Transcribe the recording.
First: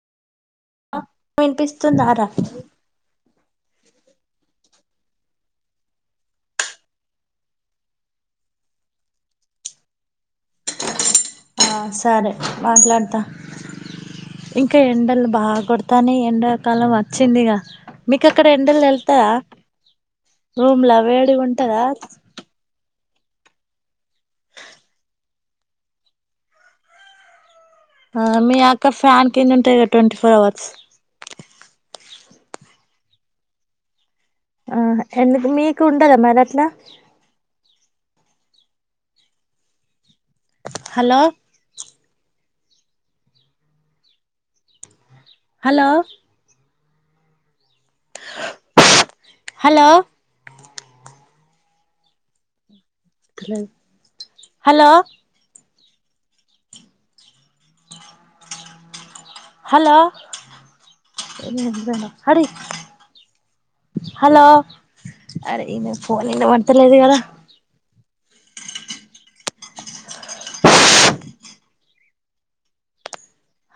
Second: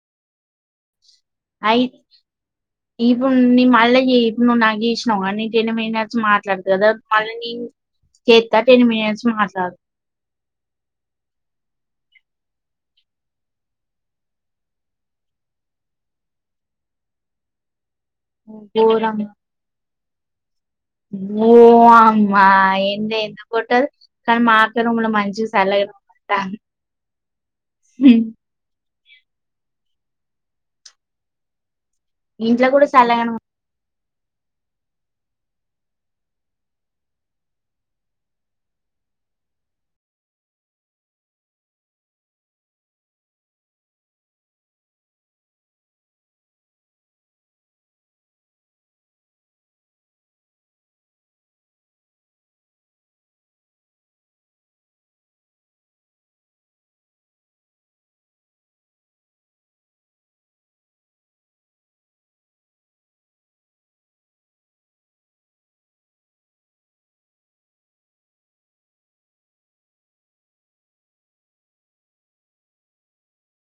ఆయిత్ వినిపిస్తుందారా ఇప్పు నిమ్ అళ్ళగ ఇప్పును నాగి చూసావా నీకు ఏమీ నేనే వచ్చి మాట్లాడితే కదా మళ్ళీని చేత్త టెన్ మనిట్స్ మాట్లాత ఆ సరే మాట్లాడతా ఇంకా ఎండలు బాగా కొడతనై ఎండాకాలం వచ్చిందిగా మీకు అక్కడ ఎండలు తల్లతర ఘోరంగా రూమ్లా వేడిగా ఉంటందా లేదు కొట్టదు కానీ మా అక్క రూమ్ లో మంచిగా సల్లగుంట ఆ మీ అక్క ఫ్యాన్ కింద ఉంటది కదా ట్వంటీ ఫోర్ అవర్స్ ఇంట్లో కూడా సలగానే ఆ ఎందుకు మీకు ఉండదా మరాట్లా హలో హలో హలో ఉమ్ హలో హలో పేరు మర్చిపోయిండా హరి హలో అరే ఈనకి ఫోన్ విన్న పడతలేదు కదా